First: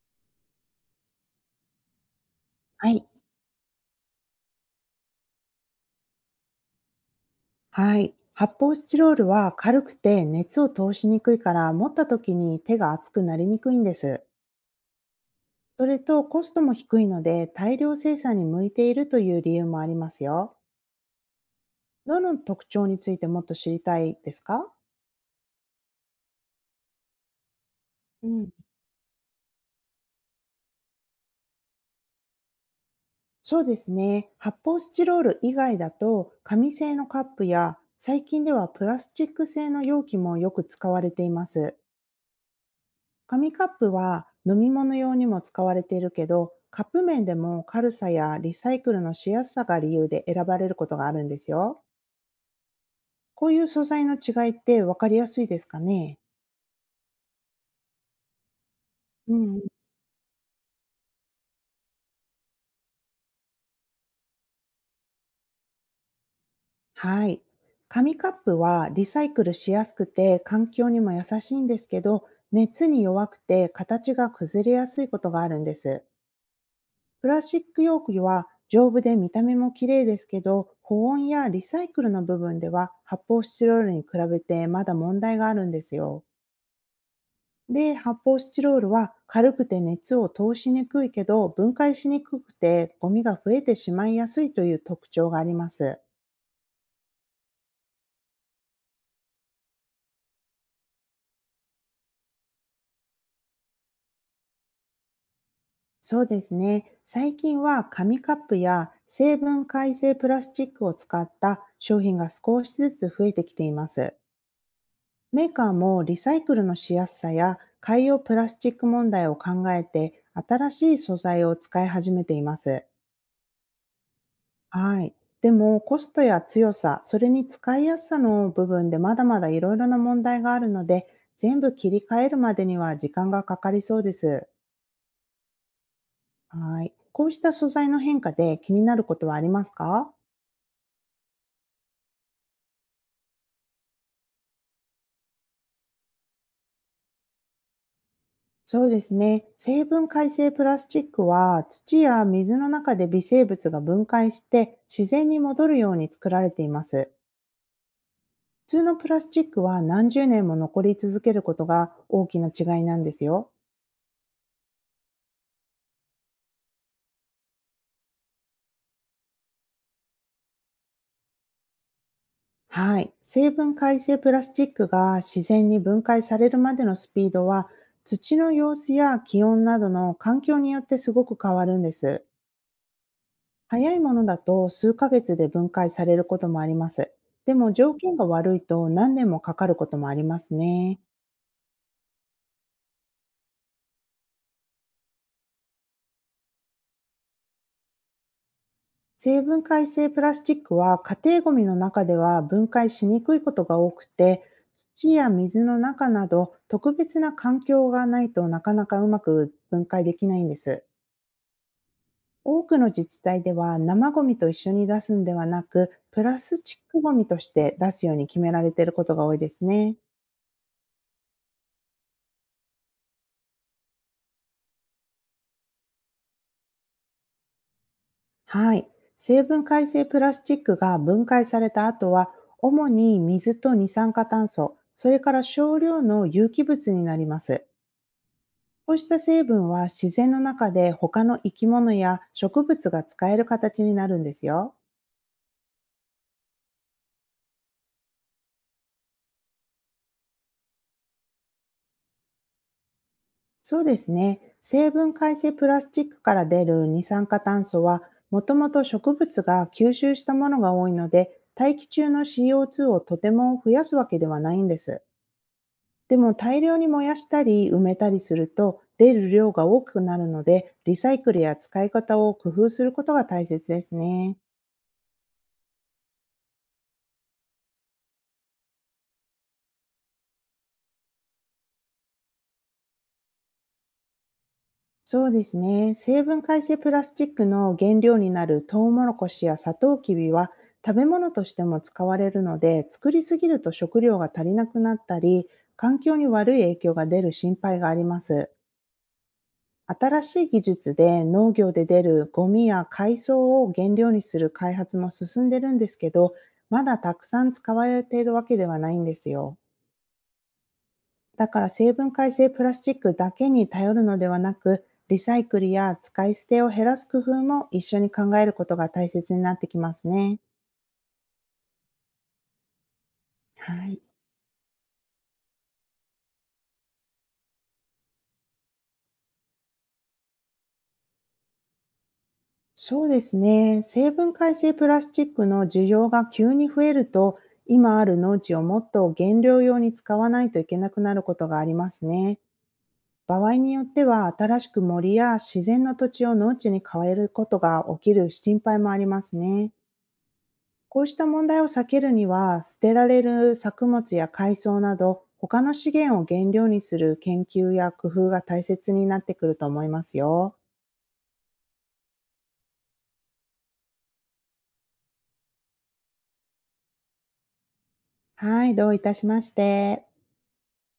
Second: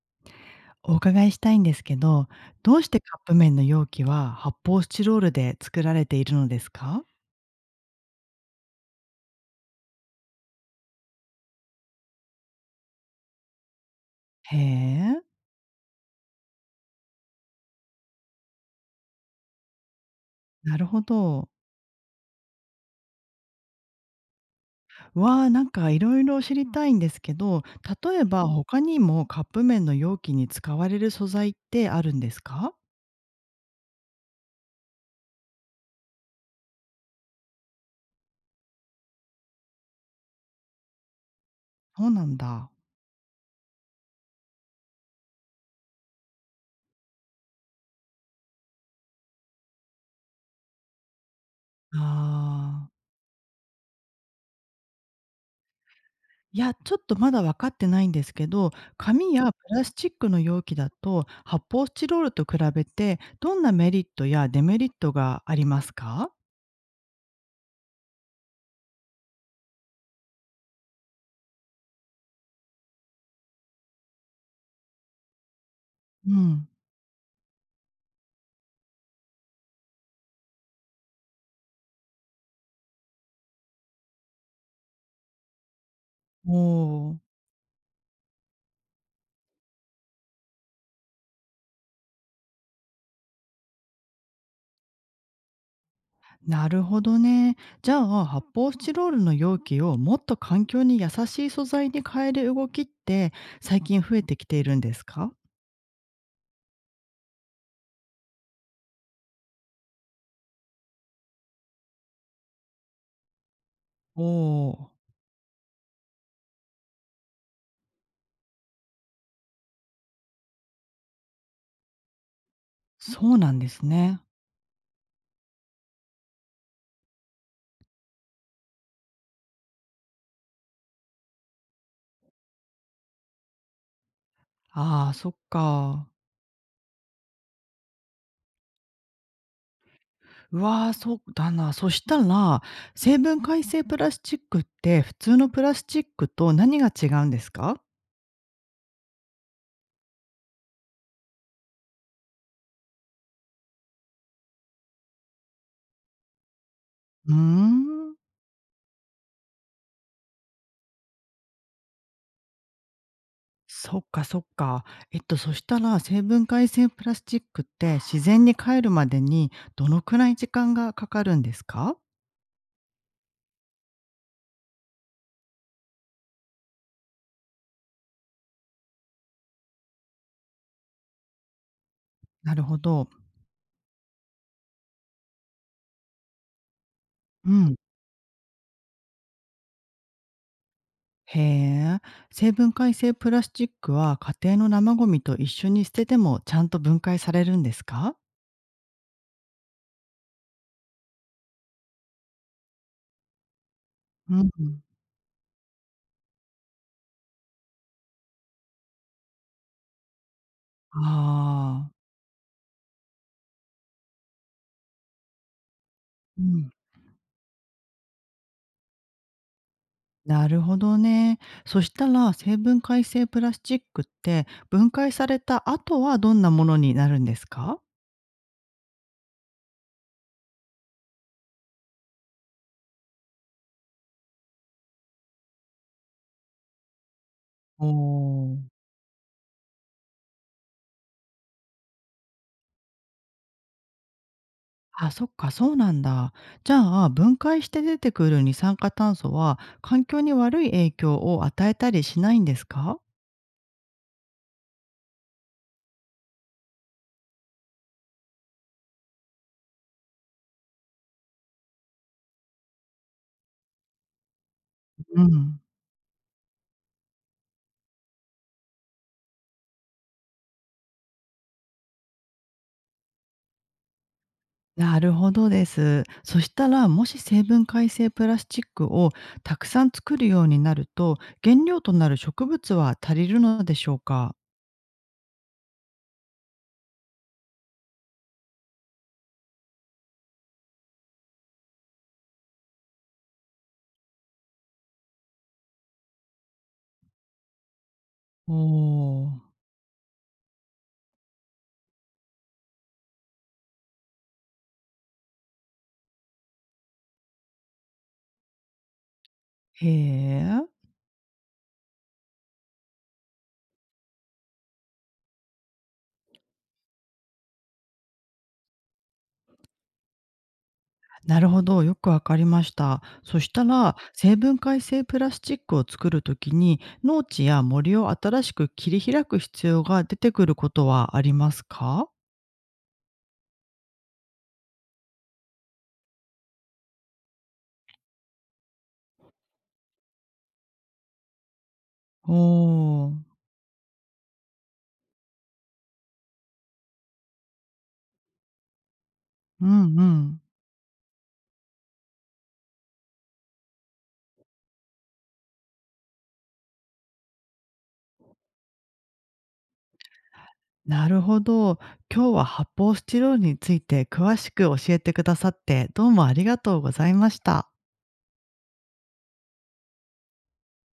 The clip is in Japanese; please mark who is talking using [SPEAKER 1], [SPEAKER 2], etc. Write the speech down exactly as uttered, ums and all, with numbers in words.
[SPEAKER 1] お伺いしたいんですけど、どう
[SPEAKER 2] は
[SPEAKER 1] して
[SPEAKER 2] い。
[SPEAKER 1] カップ麺の容器は発泡スチロールで作られているのですか？
[SPEAKER 2] はい。発泡スチロールは軽くて熱を通しにくいから、持った時に手が熱くなりにくいんです。
[SPEAKER 1] へえ、
[SPEAKER 2] それと、コストも低いので大量生産に向いているという理由もありますよ。
[SPEAKER 1] なるほど。
[SPEAKER 2] どの特徴についてもっと知りたいですか？
[SPEAKER 1] わあ、なんかいろいろ知りたいんですけど、例え
[SPEAKER 2] う
[SPEAKER 1] ば
[SPEAKER 2] ん。
[SPEAKER 1] 他にもカップ麺の容器に使われる素材ってあるんですか？
[SPEAKER 2] そうですね。発泡スチロール以外だと、紙製のカップや最近ではプラスチック製の容器もよく使われています。
[SPEAKER 1] そうなんだ。
[SPEAKER 2] 紙カップは飲み物用にも使われているけど、カップ麺でも軽さやリサイクルのしやすさが理由で選ばれることがあるんですよ。
[SPEAKER 1] ああ、
[SPEAKER 2] こういう素材の違いって分かりやすいですかね？
[SPEAKER 1] いや、ちょっとまだ分かってないんですけど、
[SPEAKER 2] う
[SPEAKER 1] 紙やプ
[SPEAKER 2] ん。
[SPEAKER 1] ラスチックの容器だと発泡スチロールと比べてどんなメリットやデメリットがありますか？
[SPEAKER 2] はい。紙カップはリサイクルしやすくて環境にも優しいんですけど、熱に弱くて形が崩れやすいことがあるんです。
[SPEAKER 1] うん。
[SPEAKER 2] プラスチック容器は丈夫で見た目も綺麗ですけど、保温やリサイクルの部分では発泡スチロールに比べてまだ問題があるんですよ。
[SPEAKER 1] おお、
[SPEAKER 2] で、発泡スチロールは軽くて熱を通しにくいけど、分解しにくくてゴミが増えてしまいやすいという特徴があります。
[SPEAKER 1] なるほどね。じゃあ、発泡スチロールの容器をもっと環境に優しい素材に変える動きって、最近増えてきているんですか？
[SPEAKER 2] そうですね。最近は紙カップや成分改正プラスチックを使った商品が少しずつ増えてきています。
[SPEAKER 1] おおー、
[SPEAKER 2] メーカーもリサイクルのしやすさや海洋プラスチック問題を考えて、新しい素材を使い始めています。
[SPEAKER 1] そうなんですね。
[SPEAKER 2] はい。でも、コストや強さ、それに使いやすさの部分でまだまだいろいろな問題があるので、全部切り替えるまでには時間がかかりそうです。
[SPEAKER 1] ああ、そっか。
[SPEAKER 2] はい。こうした素材の変化で気になることはありますか？
[SPEAKER 1] うわー、そうだな。そしたら、成分解性プラスチックって、普通のプラスチックと何が違うんですか？
[SPEAKER 2] そうですね。成分解成プラスチックは土や水の中で微生物が分解して、自然に戻るように作られています。
[SPEAKER 1] うーん。
[SPEAKER 2] 普通のプラスチックは何十年も残り続けることが大きな違いなんですよ。
[SPEAKER 1] そっかそっか。えっと、そしたら、生分解性プラスチックって自然に帰るまでにどのくらい時間がかかるんですか？
[SPEAKER 2] はい。成分解成プラスチックが自然に分解されるまでのスピードは、土の様子や気温などの環境によってすごく変わるんです。
[SPEAKER 1] なるほど。
[SPEAKER 2] 早いものだと数ヶ月で分解されることもあります。
[SPEAKER 1] う
[SPEAKER 2] でも、
[SPEAKER 1] ん。
[SPEAKER 2] 条件が悪いと何年もかかることもありますね。
[SPEAKER 1] へえ。生分解性プラスチックは家庭の生ゴミと一緒に捨ててもちゃんと分解されるんですか？
[SPEAKER 2] 生分解性プラスチックは家庭ごみの中では分解しにくいことが多く
[SPEAKER 1] う
[SPEAKER 2] て、
[SPEAKER 1] ん。
[SPEAKER 2] 土や水の中など特別な環境がないと、なかなかうまく分解できないんです。
[SPEAKER 1] ああ。
[SPEAKER 2] 多くの自治体では、生ゴミと一緒に出すんではなく、プラ
[SPEAKER 1] う
[SPEAKER 2] ス
[SPEAKER 1] ん。
[SPEAKER 2] チックゴミとして出すように決められていることが多いですね。
[SPEAKER 1] なるほどね。そしたら、生分解性プラスチックって分解された後はどんなものになるんですか？
[SPEAKER 2] はい。成分解性プラスチックが分解された後は、主に水と二酸化炭素、それから少量の有機物になります。
[SPEAKER 1] おおー。
[SPEAKER 2] こうした成分は自然の中で他の生き物や植物が使える形になるんですよ。
[SPEAKER 1] あ、そっか、そうなんだ。じゃあ、分解して出てくる二酸化炭素は、環境に悪い影響を与えたりしないんですか？
[SPEAKER 2] そうですね。成分解性プラスチックから出る二酸化炭素は、もともと植物が吸収したものが多いので、大気中の シーオーツー をとても増やすわけではないんです。
[SPEAKER 1] うん、
[SPEAKER 2] でも、大量に燃やしたり埋めたりすると出る量が多くなるので、リサイクルや使い方を工夫することが大切ですね。
[SPEAKER 1] なるほどです。そしたら、もし生分解性プラスチックをたくさん作るようになると、原料となる植物は足りるのでしょうか？
[SPEAKER 2] そうですね。成分解性プラスチックの原料になるトウモロコシやサトウキビは食べ物としても使われるので、作りすぎると食料が足りなくなったり、環境に悪い影響が出る心配があります。
[SPEAKER 1] おお、
[SPEAKER 2] 新しい技術で、農業で出るゴミや海藻を原料にする開発も進んでるんですけど、まだたくさん使われているわけではないんですよ。
[SPEAKER 1] へえ。
[SPEAKER 2] だから、成分解成プラスチックだけに頼るのではなく、リサイクルや使い捨てを減らす工夫も一緒に考えることが大切になってきますね。
[SPEAKER 1] なるほど、よくわかりました。そした
[SPEAKER 2] は
[SPEAKER 1] ら、
[SPEAKER 2] い。
[SPEAKER 1] 生分解性プラスチックを作るときに、農地や森を新しく切り開く必要が出てくることはありますか？
[SPEAKER 2] そうですね。成分解成プラスチックの需要が急に増えると、今ある農地をもっと原料用に使わないといけなくなることがありますね。
[SPEAKER 1] おー、
[SPEAKER 2] 場合によっては、新しく森や自然の土地を農地に変えることが起きる心配もあります
[SPEAKER 1] う
[SPEAKER 2] ね。
[SPEAKER 1] んうん。
[SPEAKER 2] こうした問題を避けるには、捨てられる作物や海藻など、他の資源を原料にする研究や工夫が大切になってくると思いますよ。
[SPEAKER 1] なるほど。今日は発泡スチロールについて詳しく教えてくださって、どうもありがとうございました。
[SPEAKER 2] はい、どういたしまして。